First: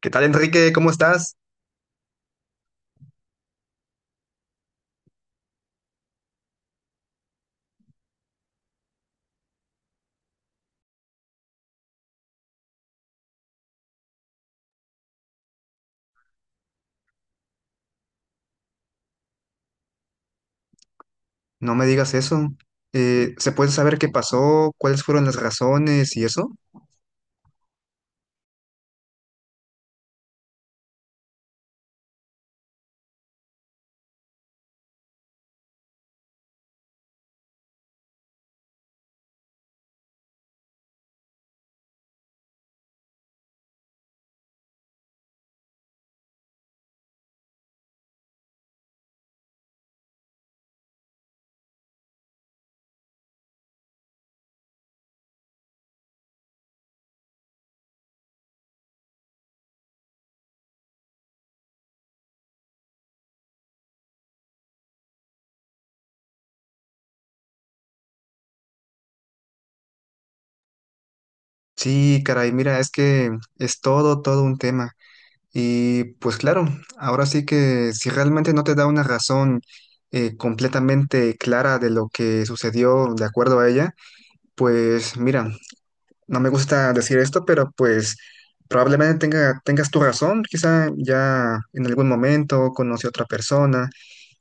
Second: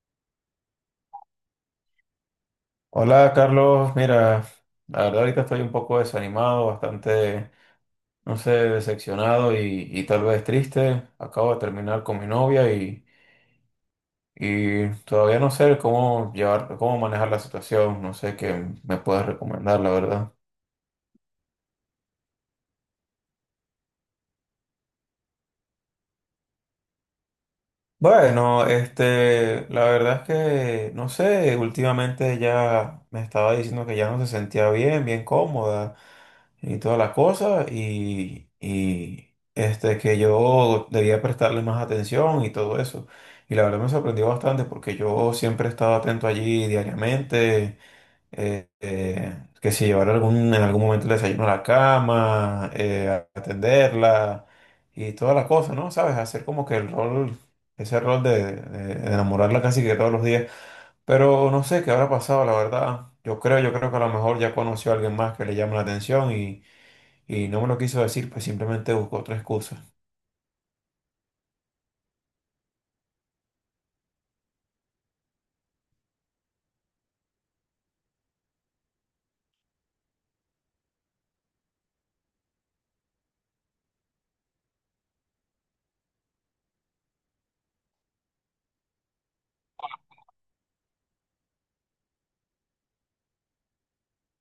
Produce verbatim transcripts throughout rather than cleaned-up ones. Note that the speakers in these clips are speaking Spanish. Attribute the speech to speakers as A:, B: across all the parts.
A: ¿Qué tal, Enrique? ¿Cómo estás?
B: Hola Carlos, mira, la verdad ahorita estoy un poco desanimado, bastante, no sé, decepcionado y, y tal vez triste. Acabo de terminar con mi novia y, y todavía no sé cómo llevar, cómo manejar la situación, no sé qué me puedes recomendar, la verdad.
A: No me digas eso. Eh, ¿se puede saber qué pasó? ¿Cuáles fueron las razones y eso?
B: Bueno, este, la verdad es que, no sé, últimamente ya me estaba diciendo que ya no se sentía bien, bien cómoda. Y toda la cosa y, y, este, que yo debía prestarle más atención y todo eso. Y la verdad me sorprendió bastante porque yo siempre he estado atento allí diariamente, eh, eh, que si llevar algún, en algún momento el desayuno a la cama, eh, atenderla y toda la cosa, ¿no? ¿Sabes? Hacer como que el rol, ese rol de, de de enamorarla casi que todos los días. Pero no sé qué habrá pasado, la verdad. Yo creo, yo creo que a lo mejor ya conoció a alguien más que le llama la atención y, y no me lo quiso decir, pues simplemente buscó otra excusa.
A: Sí, caray, mira, es que es todo, todo un tema. Y pues claro, ahora sí que si realmente no te da una razón eh, completamente clara de lo que sucedió de acuerdo a ella, pues mira, no me gusta decir esto, pero pues probablemente tenga, tengas tu razón, quizá ya en algún momento conoce a otra persona.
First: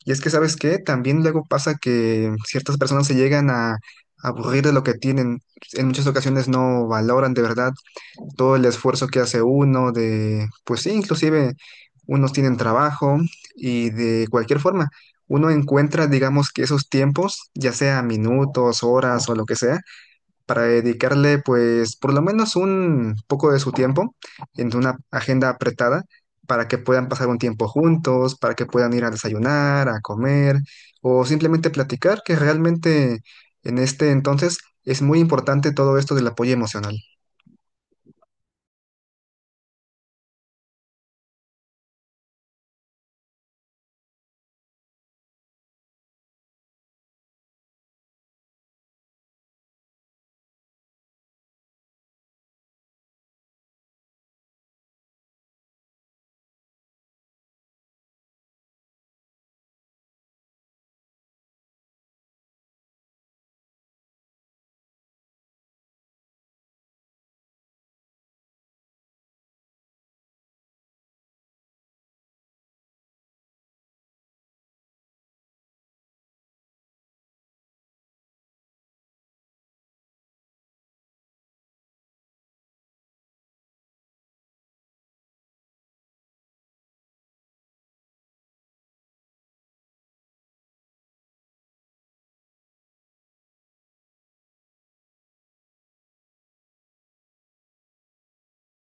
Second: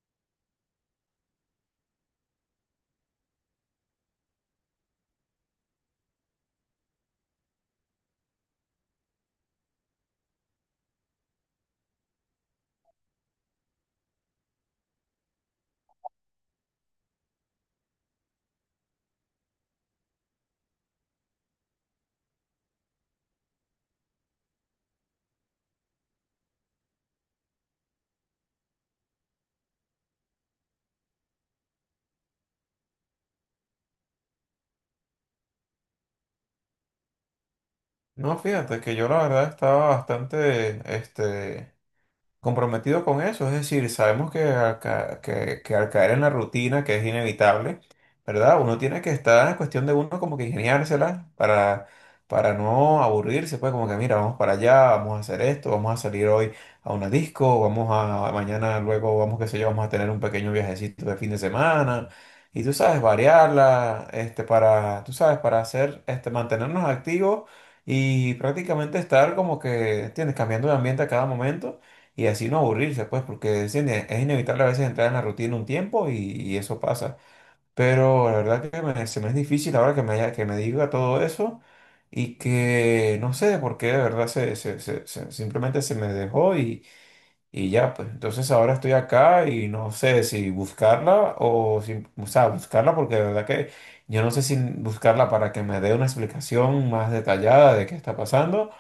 A: Y es que, ¿sabes qué? También luego pasa que ciertas personas se llegan a aburrir de lo que tienen, en muchas ocasiones no valoran de verdad todo el esfuerzo que hace uno de, pues sí, inclusive unos tienen trabajo y de cualquier forma, uno encuentra, digamos que esos tiempos, ya sea minutos, horas o lo que sea, para dedicarle pues por lo menos un poco de su tiempo en una agenda apretada, para que puedan pasar un tiempo juntos, para que puedan ir a desayunar, a comer o simplemente platicar, que realmente en este entonces es muy importante todo esto del apoyo emocional.
B: No, fíjate que yo la verdad estaba bastante, este, comprometido con eso, es decir, sabemos que al, ca- que, que al caer en la rutina, que es inevitable, ¿verdad? Uno tiene que estar, es cuestión de uno como que ingeniársela para, para no aburrirse, pues como que mira, vamos para allá, vamos a hacer esto, vamos a salir hoy a una disco, vamos a mañana, luego vamos, qué sé yo, vamos a tener un pequeño viajecito de fin de semana. Y tú sabes, variarla, este, para, tú sabes, para hacer, este, mantenernos activos y prácticamente estar como que, tienes, cambiando de ambiente a cada momento y así no aburrirse, pues, porque es, ine- es inevitable a veces entrar en la rutina un tiempo y, y eso pasa. Pero la verdad que me- se me es difícil ahora que me, haya- que me diga todo eso y que no sé por qué de verdad se, se- se- se- simplemente se me dejó y ya, pues, entonces ahora estoy acá y no sé si buscarla o si, o sea, buscarla porque de verdad que yo no sé si buscarla para que me dé una explicación más detallada de qué está pasando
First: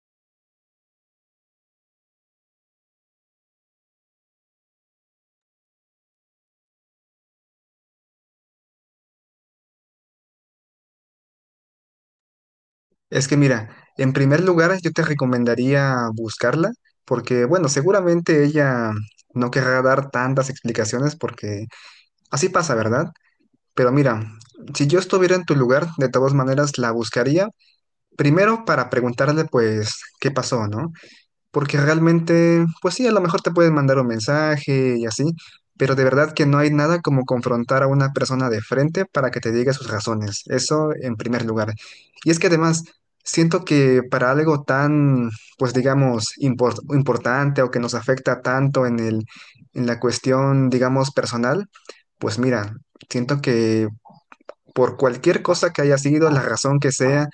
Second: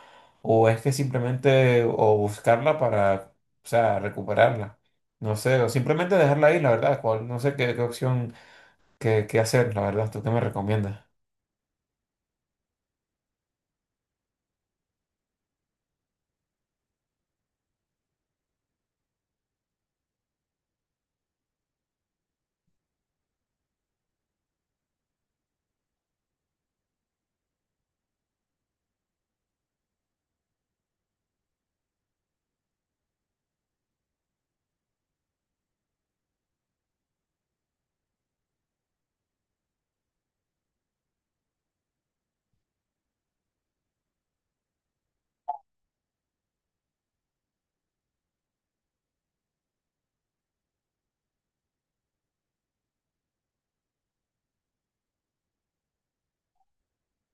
B: o es que simplemente o buscarla para, o sea, recuperarla. No sé, o simplemente dejarla ahí, la verdad, cuál, no sé qué, qué opción, qué, qué hacer, la verdad, ¿tú qué me recomiendas?
A: Es que mira, en primer lugar yo te recomendaría buscarla porque, bueno, seguramente ella no querrá dar tantas explicaciones porque así pasa, ¿verdad? Pero mira, si yo estuviera en tu lugar, de todas maneras la buscaría, primero para preguntarle pues qué pasó, ¿no? Porque realmente, pues sí, a lo mejor te pueden mandar un mensaje y así, pero de verdad que no hay nada como confrontar a una persona de frente para que te diga sus razones. Eso en primer lugar. Y es que además, siento que para algo tan, pues digamos, impor- importante o que nos afecta tanto en el, en la cuestión, digamos, personal, pues mira, siento que por cualquier cosa que haya sido, la razón que sea,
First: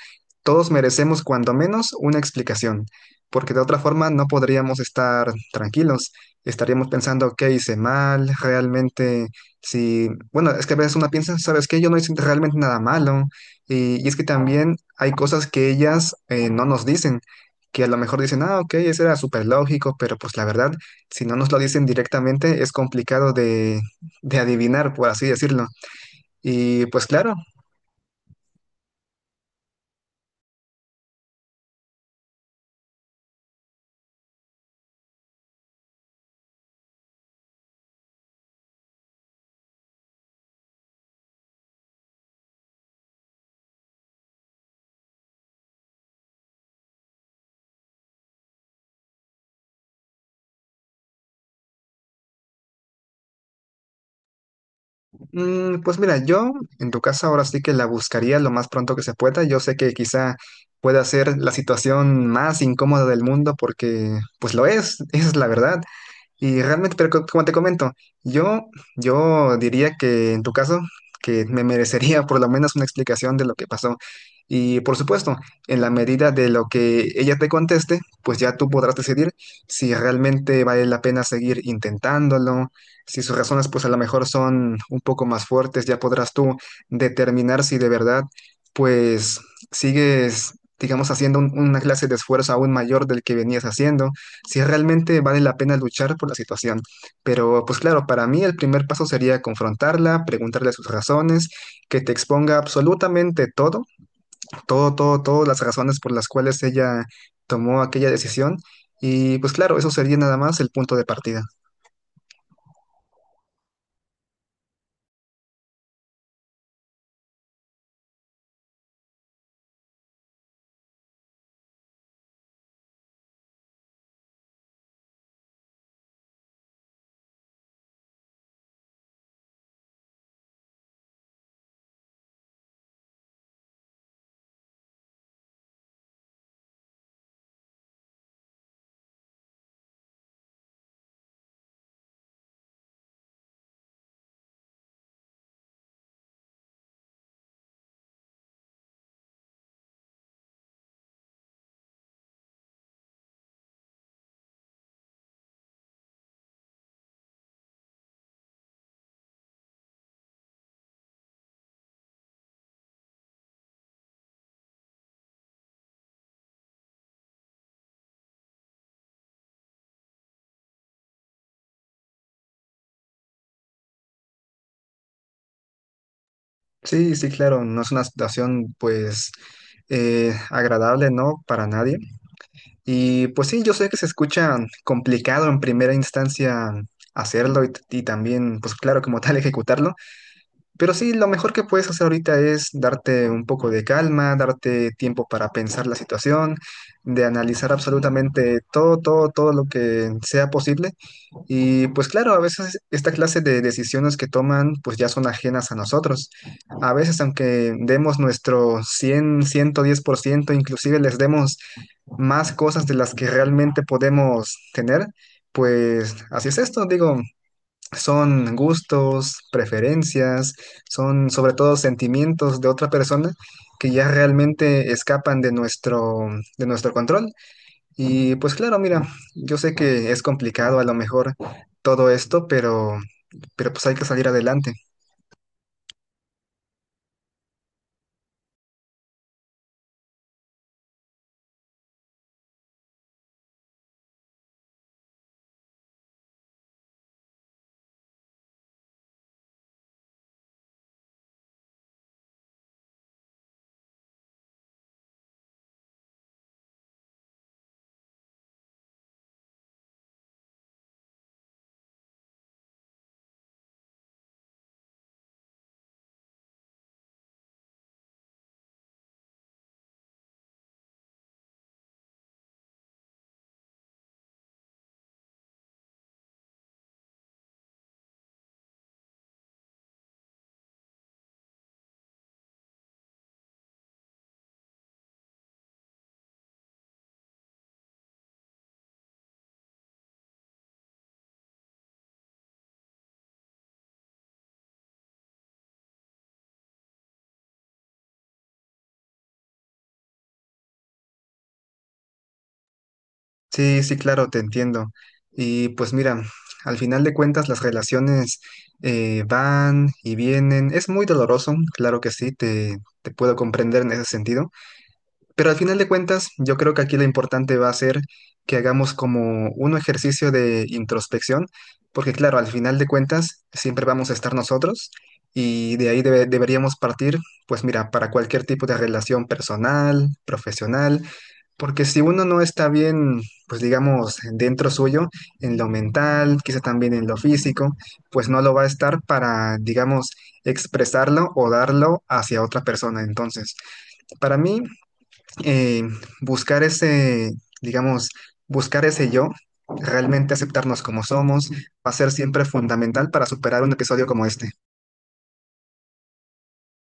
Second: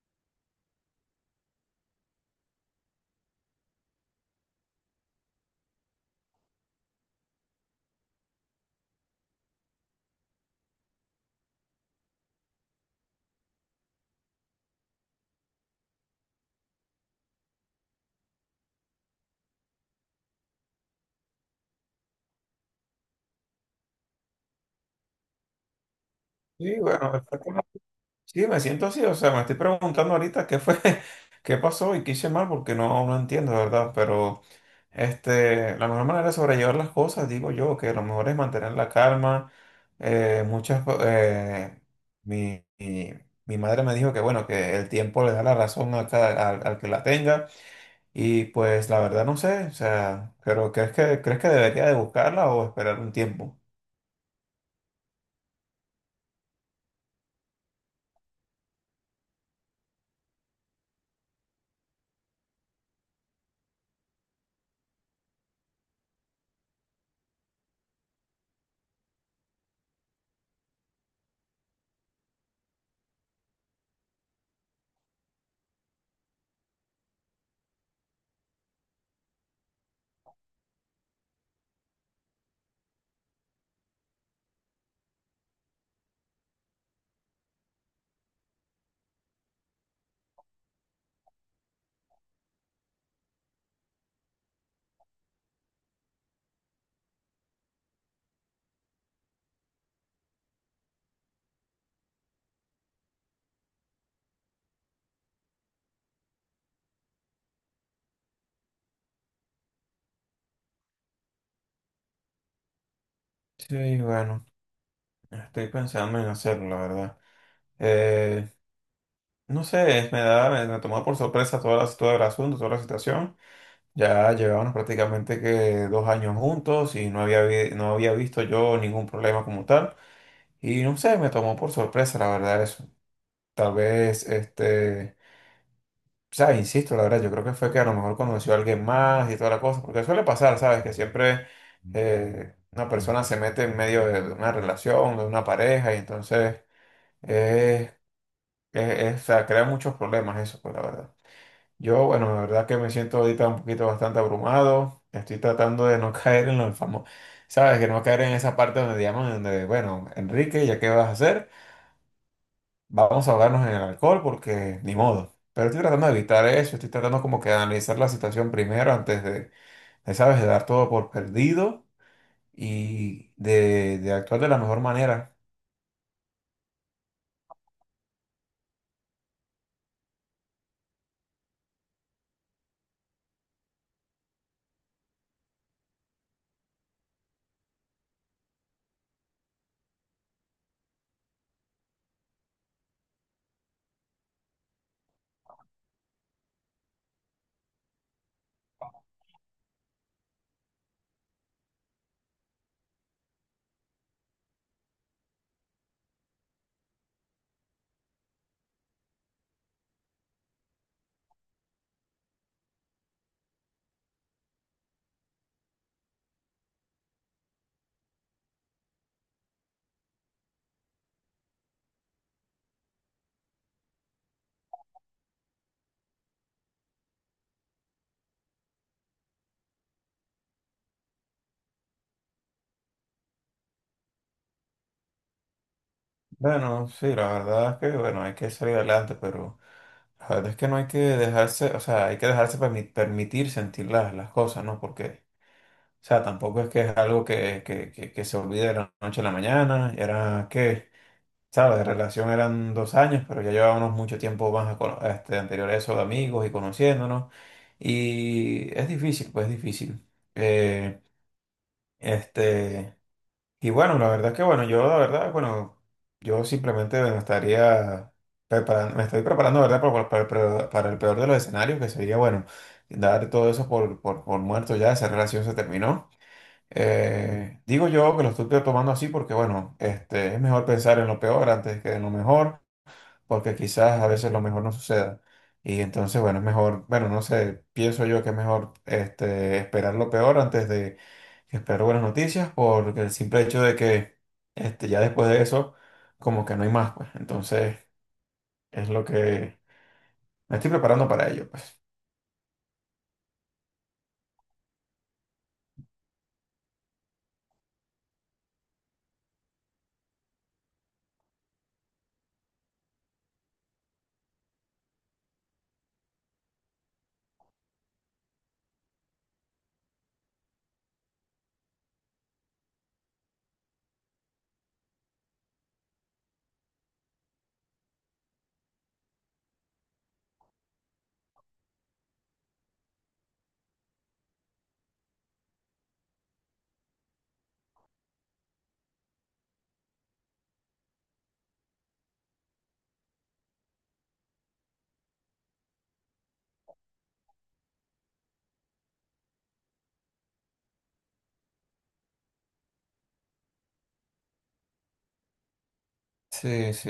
A: todos merecemos cuando menos una explicación, porque de otra forma no podríamos estar tranquilos. Estaríamos pensando, ¿qué hice mal? Realmente, si, bueno, es que a veces uno piensa, ¿sabes qué? Yo no hice realmente nada malo. Y, y es que también hay cosas que ellas eh, no nos dicen, que a lo mejor dicen, ah, ok, eso era súper lógico, pero pues la verdad, si no nos lo dicen directamente, es complicado de, de adivinar, por así decirlo.
B: Sí,
A: Y
B: bueno,
A: pues
B: de
A: claro,
B: verdad que no- sí, me siento así, o sea, me estoy preguntando ahorita qué fue, qué pasó y qué hice mal porque no, no entiendo, de verdad, pero... Este, la mejor manera de sobrellevar las cosas, digo yo, que lo mejor es mantener la calma. Eh, muchas, co- eh, mi, mi, Mi madre me dijo que, bueno, que el tiempo le da la razón a cada- al, al que la tenga. Y pues la verdad no sé, o sea, pero ¿crees que, crees que debería de buscarla o esperar un tiempo?
A: mm, pues mira, yo en tu casa ahora sí que la buscaría lo más pronto que se pueda. Yo sé que quizá pueda ser la situación más incómoda del mundo porque pues lo es, esa es la verdad. Y realmente, pero co- como te comento, yo, yo diría que en tu caso, que me merecería por lo menos una explicación de lo que pasó. Y por supuesto, en la medida de lo que ella te conteste, pues ya tú podrás decidir si realmente vale la pena seguir intentándolo, si sus razones pues a lo mejor son un poco más fuertes, ya podrás tú determinar si de verdad pues sigues, digamos, haciendo un- una clase de esfuerzo aún mayor del que venías haciendo si realmente vale la pena luchar por la situación. Pero pues claro, para mí el primer paso sería confrontarla, preguntarle sus razones, que te exponga absolutamente todo, todo, todo, todas las razones por las cuales ella tomó aquella decisión. Y pues claro, eso sería nada más el punto de partida.
B: Sí, bueno, estoy pensando en hacerlo, la verdad. Eh, no sé, me da, me, me tomó por sorpresa toda la, todo el asunto, toda la situación. Ya llevábamos prácticamente que dos años juntos y no había, vi- no había visto yo ningún problema como tal. Y no sé, me tomó por sorpresa, la verdad, eso. Tal vez, este, sabes, insisto, la verdad, yo creo que fue que a lo mejor conoció a alguien más y toda la cosa, porque suele pasar, ¿sabes? Que siempre eh, una persona se mete en medio de una relación, de una pareja, y entonces, eh, es- es- o sea, crea muchos problemas eso, pues la verdad. Yo, bueno, la verdad que me siento ahorita un poquito bastante abrumado. Estoy tratando de no caer en los famosos, ¿sabes? Que no caer en esa parte donde llaman, donde, bueno, Enrique, ¿ya qué vas a hacer? Vamos a ahogarnos en el alcohol porque ni modo. Pero estoy tratando de evitar eso, estoy tratando como que de analizar la situación primero antes de, de, ¿sabes? De dar todo por perdido y de, de actuar de la mejor manera.
A: Sí, sí, claro, no es una situación pues eh, agradable, ¿no? Para nadie. Y pues sí, yo sé que se escucha complicado en primera instancia hacerlo y, y también, pues claro, como tal, ejecutarlo, pero sí, lo mejor que puedes hacer ahorita es darte un poco de calma, darte tiempo para pensar la situación, de analizar absolutamente todo, todo, todo lo que sea posible. Y pues claro, a veces esta clase de decisiones que toman, pues ya son ajenas a nosotros. A veces, aunque demos nuestro cien ciento diez por ciento inclusive les demos más cosas de las que realmente podemos tener, pues así es esto, digo, son gustos, preferencias, son sobre todo sentimientos de otra persona que ya realmente escapan de nuestro, de nuestro control. Y pues claro, mira, yo sé que es complicado a lo mejor todo esto, pero, pero pues hay que salir adelante.
B: Bueno, sí, la verdad es que, bueno, hay que salir adelante, pero la verdad es que no hay que dejarse, o sea, hay que dejarse permi- permitir sentir las, las cosas, ¿no? Porque, o sea, tampoco es que es algo que, que, que, que se olvide de la noche a la mañana, era que, ¿sabes? De relación eran dos años, pero ya llevábamos mucho tiempo más a cono- este, anterior a eso de amigos y conociéndonos, y es difícil, pues es difícil. Eh, este... Y bueno, la verdad es que bueno, yo la verdad, bueno, yo simplemente me estaría preparando, me estoy preparando, la ¿verdad? Para, para- para- para el peor de los escenarios, que sería, bueno, dar todo eso por, por, por muerto ya, esa relación se terminó. Eh, digo yo que lo estoy tomando así porque, bueno, este, es mejor pensar en lo peor antes que en lo mejor porque quizás a veces lo mejor no suceda. Y entonces, bueno, es mejor, bueno, no sé, pienso yo que es mejor este, esperar lo peor antes de esperar buenas noticias, porque el simple hecho de que este, ya después de eso, como que no hay más, pues. Entonces, es lo que me estoy preparando para ello, pues.
A: Sí, sí, claro, te entiendo. Y pues mira, al final de cuentas las relaciones eh, van y vienen. Es muy doloroso, claro que sí, te, te puedo comprender en ese sentido. Pero al final de cuentas yo creo que aquí lo importante va a ser que hagamos como un ejercicio de introspección, porque claro, al final de cuentas siempre vamos a estar nosotros y de ahí debe- deberíamos partir, pues mira, para cualquier tipo de relación personal, profesional. Porque si uno no está bien, pues digamos, dentro suyo, en lo mental, quizá también en lo físico, pues no lo va a estar para, digamos, expresarlo o darlo hacia otra persona. Entonces, para mí, eh, buscar ese, digamos, buscar ese yo, realmente aceptarnos como somos, va a ser siempre fundamental para superar un episodio como este.
B: Sí, sí.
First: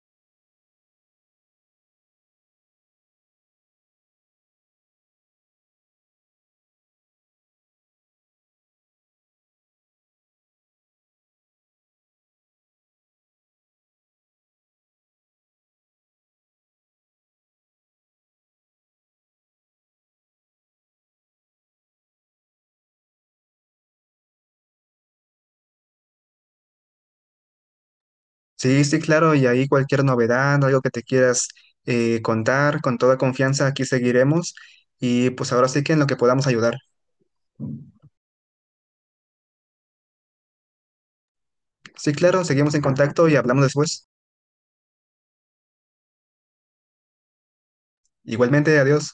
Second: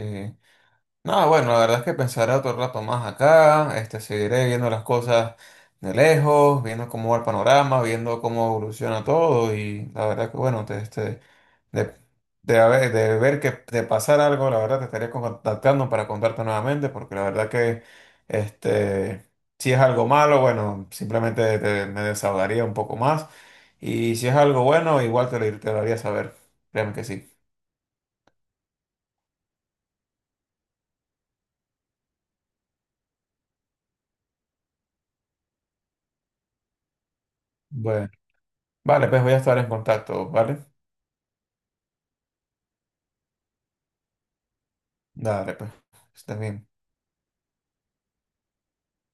B: No, bueno, la verdad es que pensaré otro rato más acá, este, seguiré viendo las cosas de lejos, viendo cómo va el panorama, viendo cómo evoluciona todo y la verdad que bueno, te, este, de, de, haber- de ver que te pasar algo, la verdad te estaría contactando para contarte nuevamente, porque la verdad que este, si es algo malo, bueno, simplemente te- me desahogaría un poco más. Y si es algo bueno, igual te lo, te lo haría saber. Créeme que sí.
A: Sí, sí, claro, y ahí cualquier novedad, ¿no? Algo que te quieras eh, contar, con toda confianza aquí seguiremos y pues ahora sí que en lo que podamos ayudar.
B: Bueno, vale, pues voy a estar en contacto, ¿vale?
A: Sí, claro, seguimos en contacto y hablamos después.
B: Dale, pues. Está bien.
A: Igualmente, adiós.